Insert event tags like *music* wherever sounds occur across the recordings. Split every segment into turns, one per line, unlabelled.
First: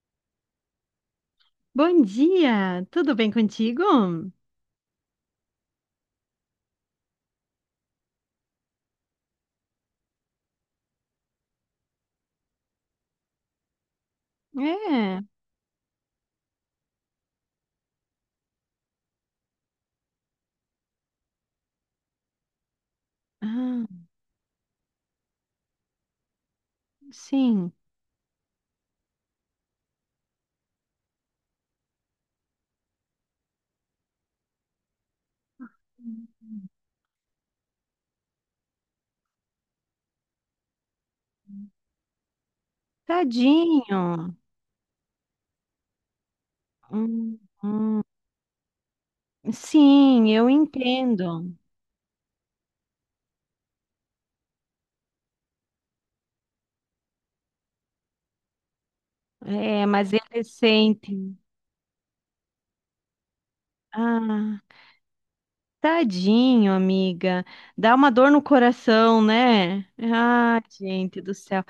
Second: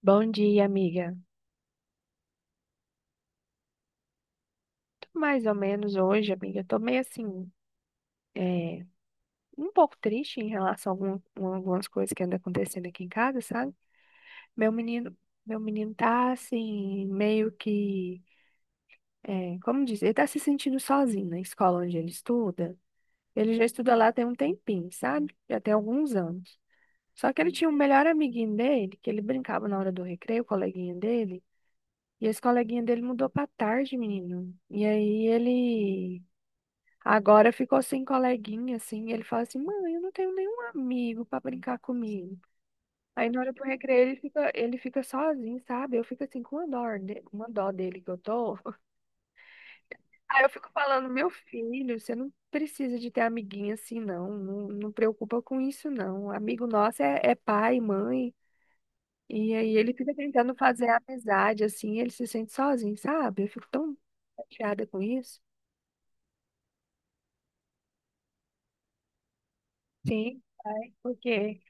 Bom dia, amiga.
Bom dia, tudo bem contigo?
Tô mais ou menos hoje, amiga. Eu tô meio assim, é, um pouco triste em relação a a algumas coisas que andam acontecendo aqui em casa, sabe? Meu menino,
É,
meu menino tá assim, meio que, é, como dizer, ele tá se sentindo sozinho na escola onde ele estuda. Ele já estuda
ah,
lá tem um tempinho, sabe? Já tem alguns anos. Só que ele tinha
sim,
um melhor amiguinho dele, que ele brincava na hora do recreio, o coleguinha dele. E esse coleguinha dele mudou pra tarde, menino. E aí ele agora ficou sem coleguinha, assim, e ele fala assim, mãe, eu não tenho nenhum amigo pra brincar comigo. Aí na hora do
tadinho.
recreio ele fica sozinho, sabe? Eu fico assim com uma dó,
Hum,
uma dó dele
hum.
que eu tô. *laughs*
Sim,
Aí eu
eu
fico falando, meu
entendo.
filho, você não precisa de ter amiguinha assim, não. Não, não preocupa com isso, não. Amigo nosso é, é pai, mãe. E aí
É,
ele
mas
fica
ele
tentando fazer
sente.
amizade, assim, ele se sente sozinho, sabe? Eu fico tão
Ah,
chateada com isso.
tadinho, amiga. Dá uma dor no coração, né?
Sim,
Ah,
pai,
gente do
porque
céu.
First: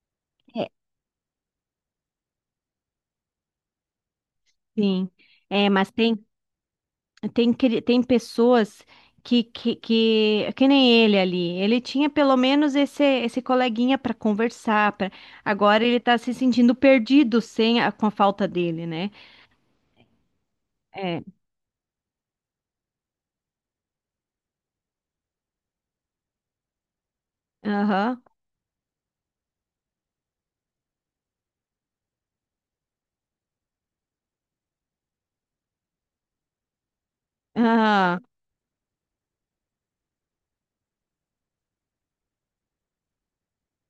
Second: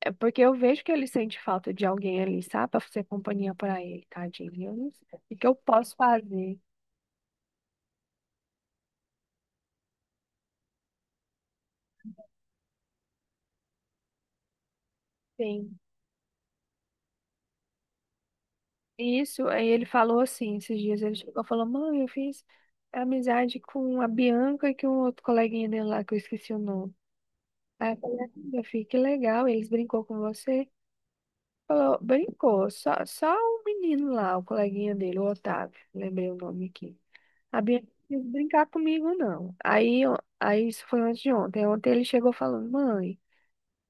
é porque eu
É,
vejo que ele sente falta de alguém ali, sabe? Pra fazer companhia pra ele, tadinho. Eu não
sim.
sei o que eu
É, mas
posso
tem
fazer?
Tem pessoas que nem ele ali. Ele tinha pelo menos esse coleguinha para conversar. Pra...
Sim.
Agora ele tá se sentindo perdido sem a- com a falta dele, né?
Isso, aí ele falou assim, esses dias ele
É.
chegou e falou, mãe, eu fiz amizade com a Bianca e com um outro coleguinha dele lá, que eu esqueci o nome. Aí eu falei,
Aham.
"Ah, meu filho, que legal, eles brincou com você? Falou, brincou, só o menino lá, o coleguinha dele, o Otávio, lembrei o nome aqui. A Bianca
ah
não quis brincar comigo, não. Aí, aí isso foi antes de ontem. Ontem ele chegou falando, mãe.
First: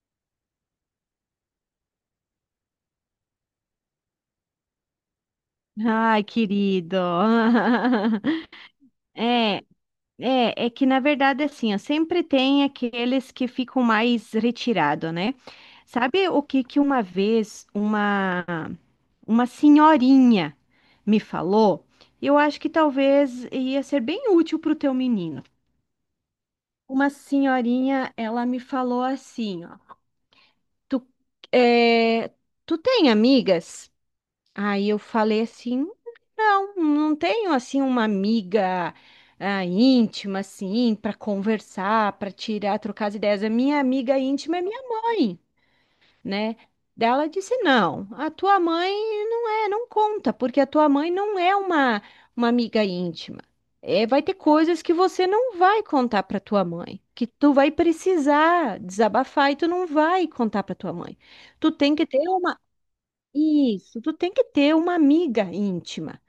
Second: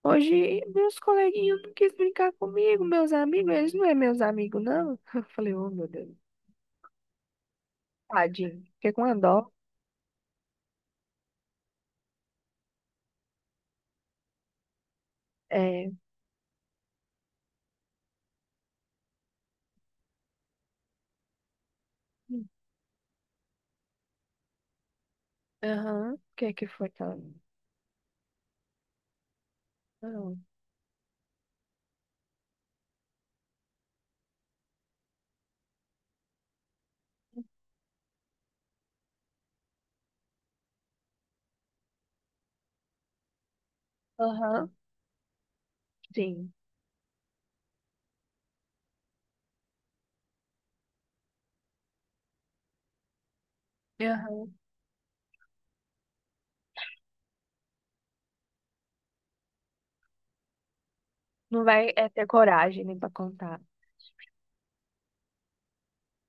Hoje meus coleguinhas não quis brincar comigo, meus amigos, eles não é meus amigos, não. *laughs* Eu falei, oh meu Deus,
Ai, querido. *laughs*
tadinho, fiquei com uma dó.
É. É, é que na verdade assim, ó, sempre tem aqueles que ficam mais retirados, né?
É,
Sabe o que que uma vez uma senhorinha me falou? Eu
hum,
acho que talvez ia ser bem útil para o teu menino.
aham, o que é que foi,
Uma
tá?
senhorinha, ela me falou assim, ó,
Não.
tu, é, tu tem amigas? Aí eu falei assim, não tenho assim uma amiga íntima assim para conversar, para tirar, trocar as ideias. A minha amiga íntima é
Aham,
minha mãe,
sim,
né? Daí ela disse não, a tua mãe não conta, porque a tua mãe não é uma amiga íntima. É, vai ter
aham.
coisas que você não vai contar para tua mãe, que tu vai precisar desabafar e tu não vai contar para tua mãe.
Não
Tu
vai
tem que
é,
ter
ter coragem nem pra contar.
isso, tu tem que ter uma amiga íntima.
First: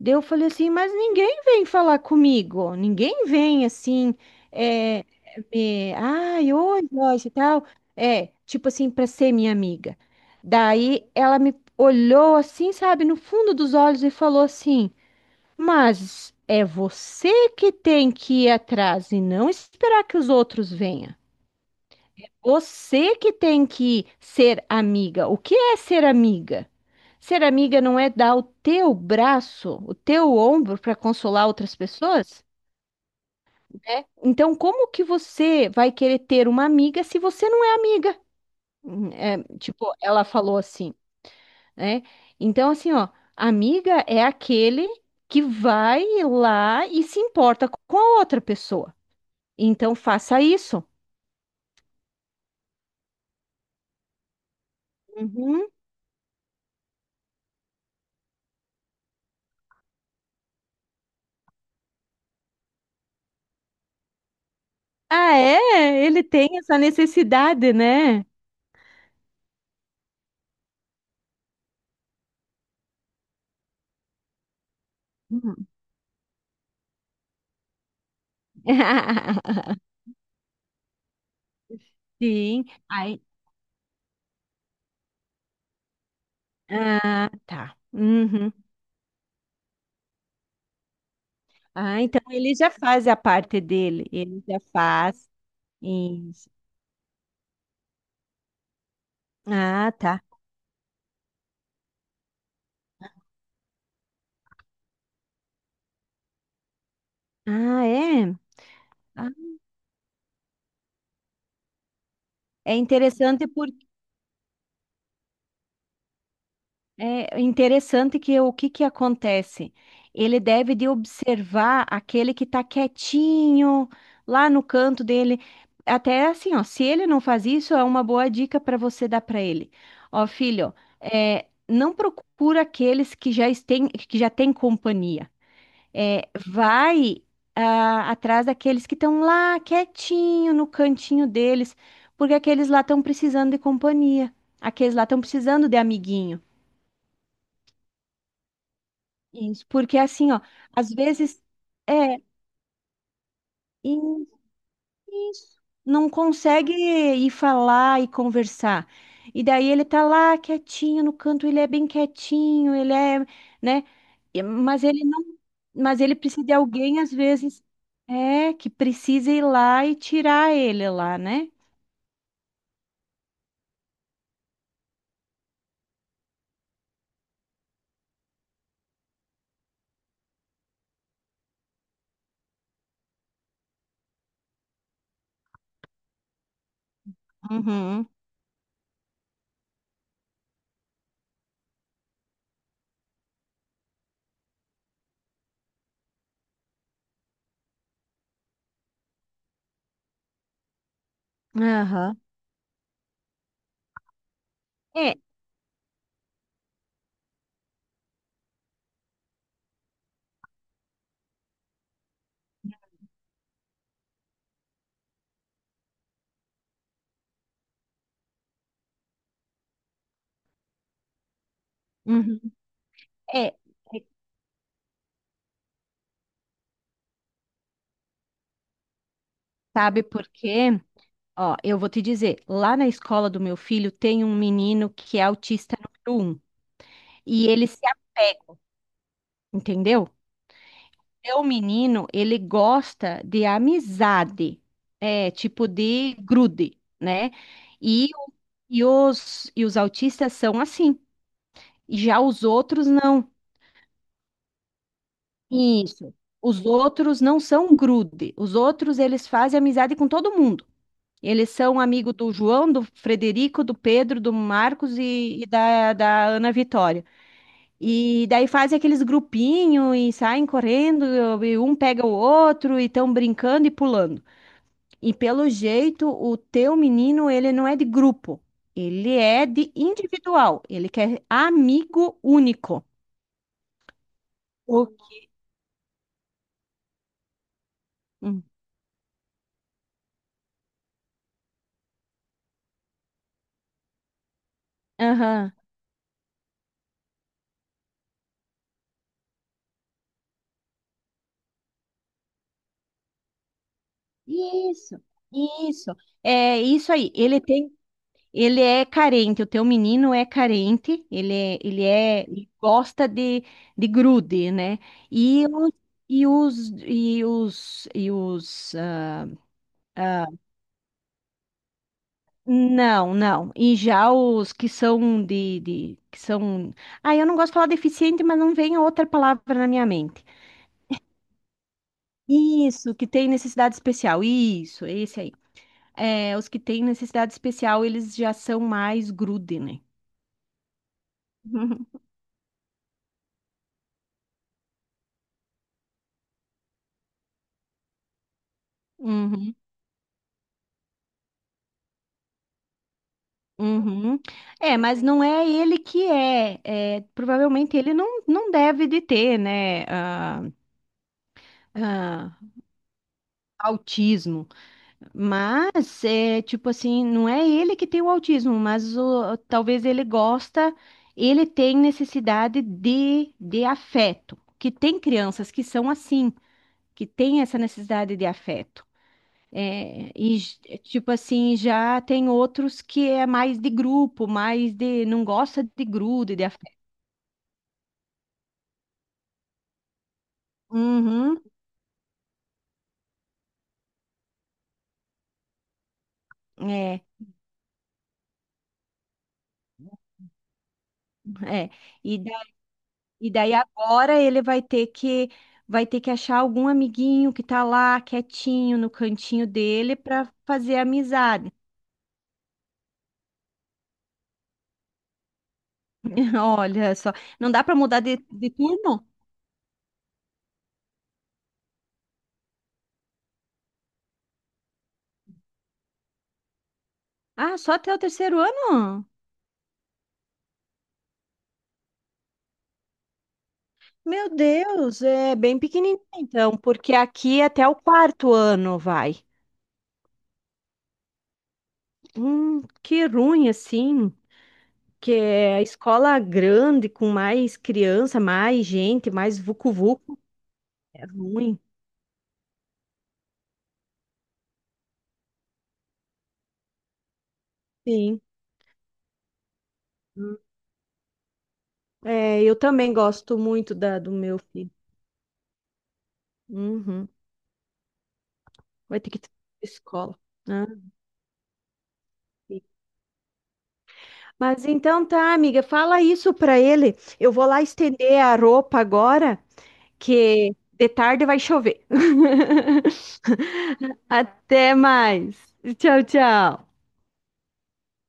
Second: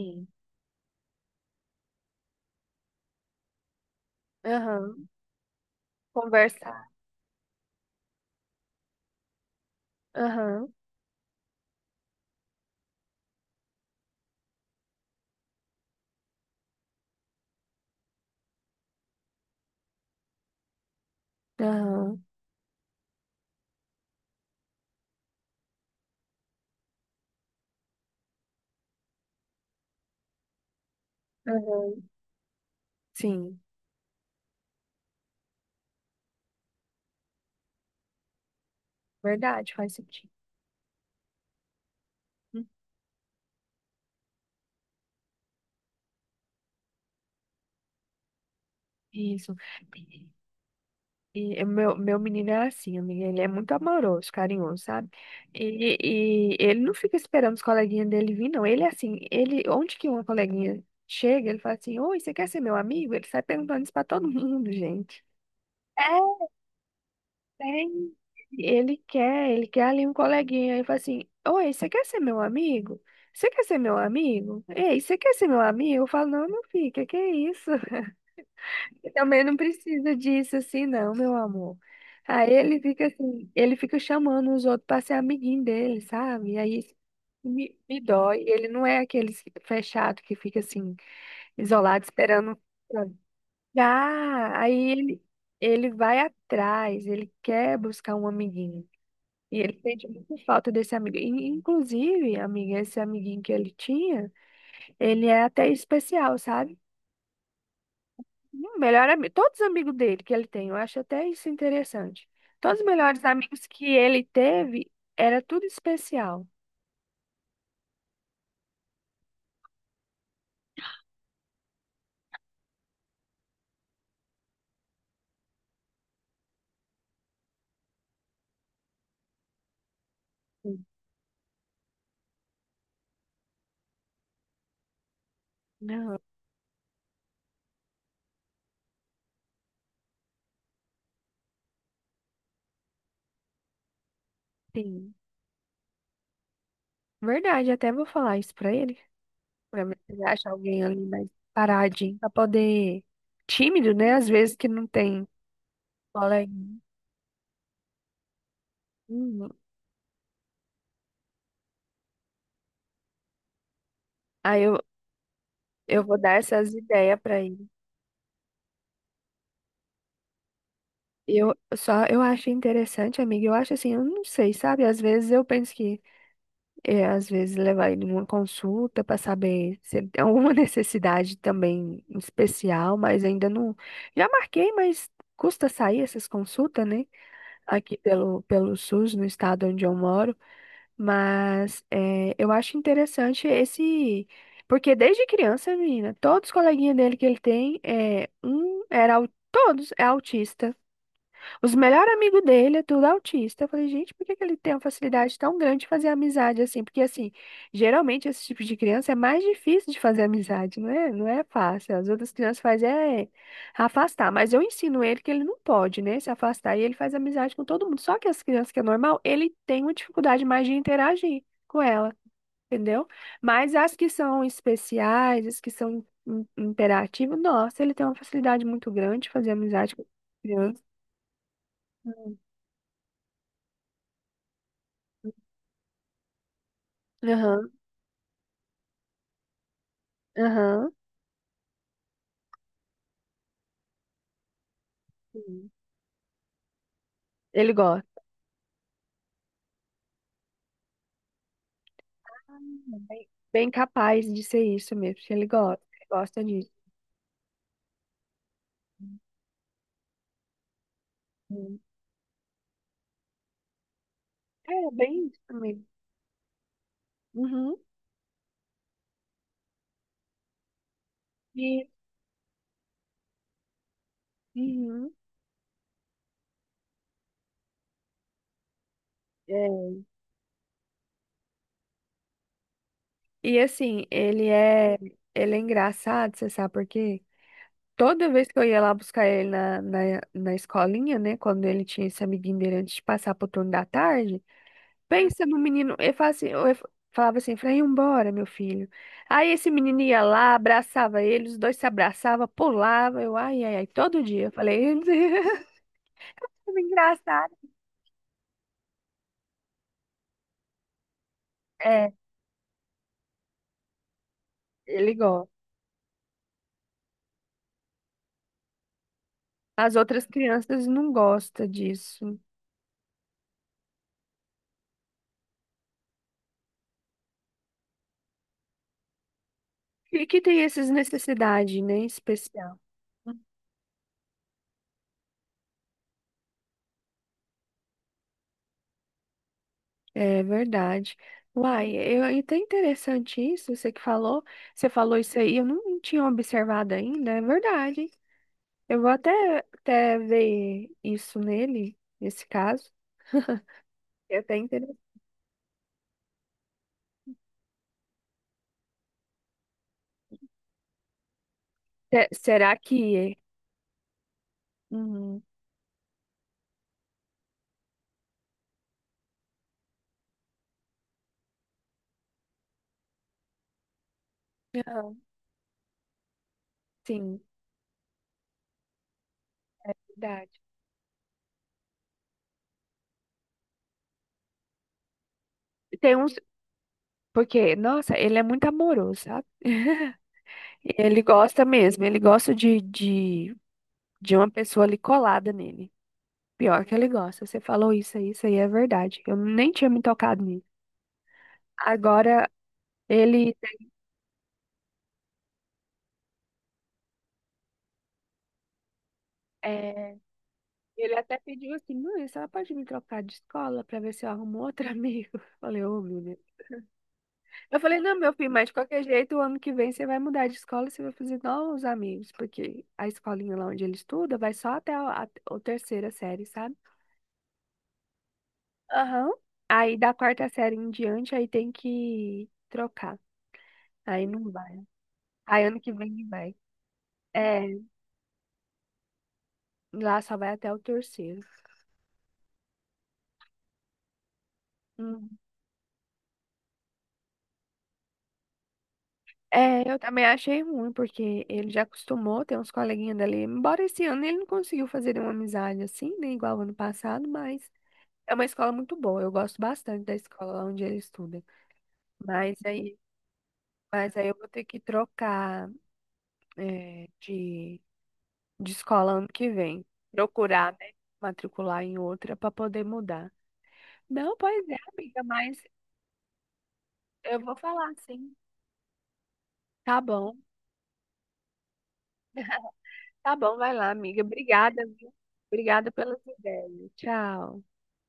Daí eu falei assim, mas ninguém vem falar comigo, ninguém vem assim, é,
aham,
me, ai, oi,
conversar.
Joyce e tal. É, tipo assim, para ser minha amiga.
Aham,
Daí ela me olhou assim, sabe, no fundo dos olhos e falou assim, mas é você que tem que ir atrás e não esperar que os outros venham.
aham,
Você que tem que ser amiga. O que é ser amiga? Ser amiga não é dar o teu braço, o teu ombro para consolar outras
aham,
pessoas,
sim,
né? Então, como que você vai querer ter uma amiga se você não é amiga? É,
verdade,
tipo,
faz
ela
sentido.
falou assim, né? Então, assim, ó, amiga é aquele que vai lá e se importa com a outra pessoa.
Isso.
Então, faça isso.
E o meu menino é assim, amiga, ele é muito amoroso, carinhoso, sabe?
Uhum.
E, e ele não fica esperando os coleguinhas dele vir, não. Ele é assim, ele, onde que uma coleguinha chega, ele fala assim, oi, você quer ser meu amigo? Ele sai perguntando isso pra todo *laughs* mundo, gente.
Ah,
É,
é? Ele tem essa necessidade,
tem.
né?
Ele quer ali um coleguinha. Ele fala assim, oi, você quer ser meu amigo? Você quer ser meu amigo? Ei, você quer ser meu
Hum.
amigo? Eu falo, não, meu filho, que é isso? E também não
*laughs*
precisa disso assim, não, meu amor. Aí
Sim,
ele fica
aí,
assim, ele fica chamando os outros para ser amiguinho dele, sabe? E aí isso
ah, tá.
me dói.
Uhum.
Ele não é aquele fechado que fica assim,
Ah,
isolado,
então ele
esperando.
já faz a parte dele, ele
Ah,
já faz.
ele vai
Isso.
atrás, ele quer buscar um amiguinho. E ele
Ah,
sente
tá.
muita falta desse amigo. E, inclusive, amiga, esse amiguinho que ele tinha, ele é até especial, sabe?
Ah, é.
Melhor
Ah,
amigo, todos os amigos dele que ele tem, eu acho até isso interessante.
É
Todos os melhores
interessante
amigos
por
que ele teve, era tudo especial.
É interessante que o que que acontece? Ele deve de observar aquele que está quietinho lá no canto dele. Até assim, ó, se ele não faz isso, é uma boa dica para você dar para ele. Ó, filho,
Sim.
é, não procura aqueles que já têm companhia.
Não,
É, vai atrás daqueles que estão lá quietinho no cantinho deles, porque aqueles lá estão precisando de companhia. Aqueles lá
sim.
estão precisando de amiguinho.
Verdade, até vou falar isso pra ele,
Isso,
pra ver
porque
se ele
assim, ó,
acha alguém
às
ali mais
vezes
paradinho,
é
pra poder, tímido, né?
e-
Às vezes que não tem
isso, não
colega.
consegue ir falar e conversar. E
Uhum.
daí ele tá lá quietinho no canto, ele é bem quietinho, né?
Aí
Mas ele não, mas
eu
ele
vou dar
precisa de
essas
alguém às
ideias pra
vezes
ele.
que precisa ir lá e tirar ele lá, né?
Eu só, eu acho interessante, amiga, eu acho assim, eu não sei, sabe? Às vezes eu penso que é, às vezes levar ele numa consulta para saber se ele tem alguma *laughs* necessidade também especial, mas ainda não. Já marquei, mas custa sair essas consultas, né? Aqui
Uhum.
pelo SUS, no estado onde eu moro. Mas é, eu acho interessante esse. Porque desde criança, menina, todos os coleguinhas dele que ele tem, é, um era. Todos é autista. Os melhores
Aham.
amigos dele é tudo autista. Eu falei, gente, por que que ele tem uma
É,
facilidade tão grande de fazer amizade assim? Porque, assim, geralmente esse tipo de criança é mais difícil de fazer amizade, não é, não é fácil. As outras crianças fazem é afastar, mas eu ensino ele que ele não pode, né, se afastar e ele faz amizade com todo mundo. Só que as crianças que é normal, ele tem uma dificuldade mais de interagir com ela,
uhum.
entendeu?
É, é,
Mas as que são especiais, as que são imperativas, nossa, ele tem uma facilidade muito grande de fazer amizade
sabe
com
por quê?
criança.
Ó, eu vou te dizer, lá na escola do meu filho tem um menino que é autista número um e ele
Aham,
se apega, entendeu?
aham.
Meu menino, ele gosta de amizade, é, tipo
Sim.
de grude, né?
Ele
E,
gosta.
o- e os autistas são assim, já os
Ah,
outros não.
Bem capaz de ser isso mesmo. Ele
Isso.
gosta
Os
disso.
outros não são grude, os outros eles fazem amizade com todo mundo. Eles são
Sim.
amigo do João, do Frederico, do Pedro, do
É,
Marcos
bem isso
e
também.
da Ana Vitória.
Uhum.
E daí fazem aqueles grupinhos e saem correndo, e um
E,
pega o outro e estão brincando e pulando.
uhum.
E pelo jeito, o teu menino, ele não é de grupo, ele é de
É.
individual, ele quer amigo único.
E assim,
O-
ele é engraçado, você sabe por quê? Toda
Hum.
vez que eu ia lá buscar ele na escolinha, né? Quando ele tinha esse amiguinho dele antes de passar pro turno da tarde, pensa
Aham.
no menino, eu falo assim, eu falava assim, Efraim, embora meu filho. Aí esse menino ia lá, abraçava ele, os dois se abraçavam, pulavam, eu, ai, ai, ai, todo dia. Eu falei,
Isso,
*laughs*
isso. É
"Como
isso aí. Ele
engraçado.
tem Ele é carente, o teu menino é carente,
É,
ele gosta de grude, né?
ele
E
gosta.
os, e os, e os, e os, ah,
As outras
ah,
crianças não gostam disso.
não, não. E já os que são que são, ah, eu não gosto de falar deficiente, mas não vem outra palavra na minha mente.
E que tem essas necessidades, né, especial.
Isso, que tem necessidade especial, isso, esse aí. É, os que têm necessidade especial, eles já são mais grude, né?
É verdade. Uai,
*laughs*
eu, é até interessante isso, você que falou, você falou isso aí, eu não tinha observado ainda, é verdade, eu vou até,
Uhum.
até ver isso nele, nesse caso. *laughs*
Uhum.
É até
É,
interessante.
mas não é ele que é. É, provavelmente ele não, não deve de ter, né, ah,
Será que.
autismo.
Uhum.
Mas, é, tipo assim, não é ele que tem o autismo, mas o, talvez ele gosta, ele tem necessidade de afeto. Que tem
Aham,
crianças que são assim, que
sim,
têm essa necessidade de afeto. É,
verdade.
tipo assim, já tem outros que é mais de grupo, mais de não gosta de
Tem uns.
grude, de
Porque, nossa, ele é muito amoroso, sabe? Ele
Uhum,
gosta mesmo, ele gosta de uma pessoa ali colada nele. Pior que
é,
ele gosta. Você falou isso aí é verdade. Eu nem tinha me tocado nisso.
é. E, da-
Agora,
e daí
ele.
agora ele vai ter que achar algum amiguinho que tá lá quietinho no cantinho dele
É,
para fazer
ele até
amizade.
pediu assim, mãe, a senhora pode me trocar de escola pra ver se eu arrumo outro amigo? *laughs* Eu falei, ô, menina.
*laughs* Olha só, não dá para
Eu falei,
mudar
não, meu
de
filho, mas de qualquer
turno?
jeito, o ano que vem você vai mudar de escola e você vai fazer novos amigos, porque a escolinha lá onde ele estuda vai só até a terceira série, sabe?
Ah, só até o terceiro ano?
Aham. Aí da quarta série em diante, aí tem que trocar. Aí
Meu
não vai.
Deus, é bem
Aí ano que
pequenininho
vem não vai.
então, porque aqui é
É,
até o quarto ano vai.
lá só vai até o terceiro.
Que ruim assim. Que
Hum.
é a escola grande, com mais criança, mais gente, mais
É, eu
vucu-vucu,
também achei ruim,
é
porque
ruim.
ele já acostumou, tem uns coleguinhas dali. Embora esse ano ele não conseguiu fazer uma amizade assim, né? Igual ano passado, mas.
Sim.
É uma escola muito boa, eu gosto bastante da
Hum.
escola onde ele estuda.
É,
Mas
eu também
aí,
gosto muito do
mas aí eu
meu
vou ter
filho.
que trocar eh,
Uhum.
de, de
Vai ter
escola
que
ano
ter
que vem.
escola. Né?
Procurar, né? Matricular em outra para poder mudar. Não, pois
Mas
é,
então
amiga,
tá,
mas
amiga, fala isso pra ele. Eu
eu
vou
vou
lá
falar
estender
sim.
a roupa agora,
Tá bom,
que de tarde vai chover.
tá bom, vai lá,
*laughs*
amiga.
Até
Obrigada, viu?
mais.
Obrigada
Tchau,
pelas
tchau.
ideias. Tchau.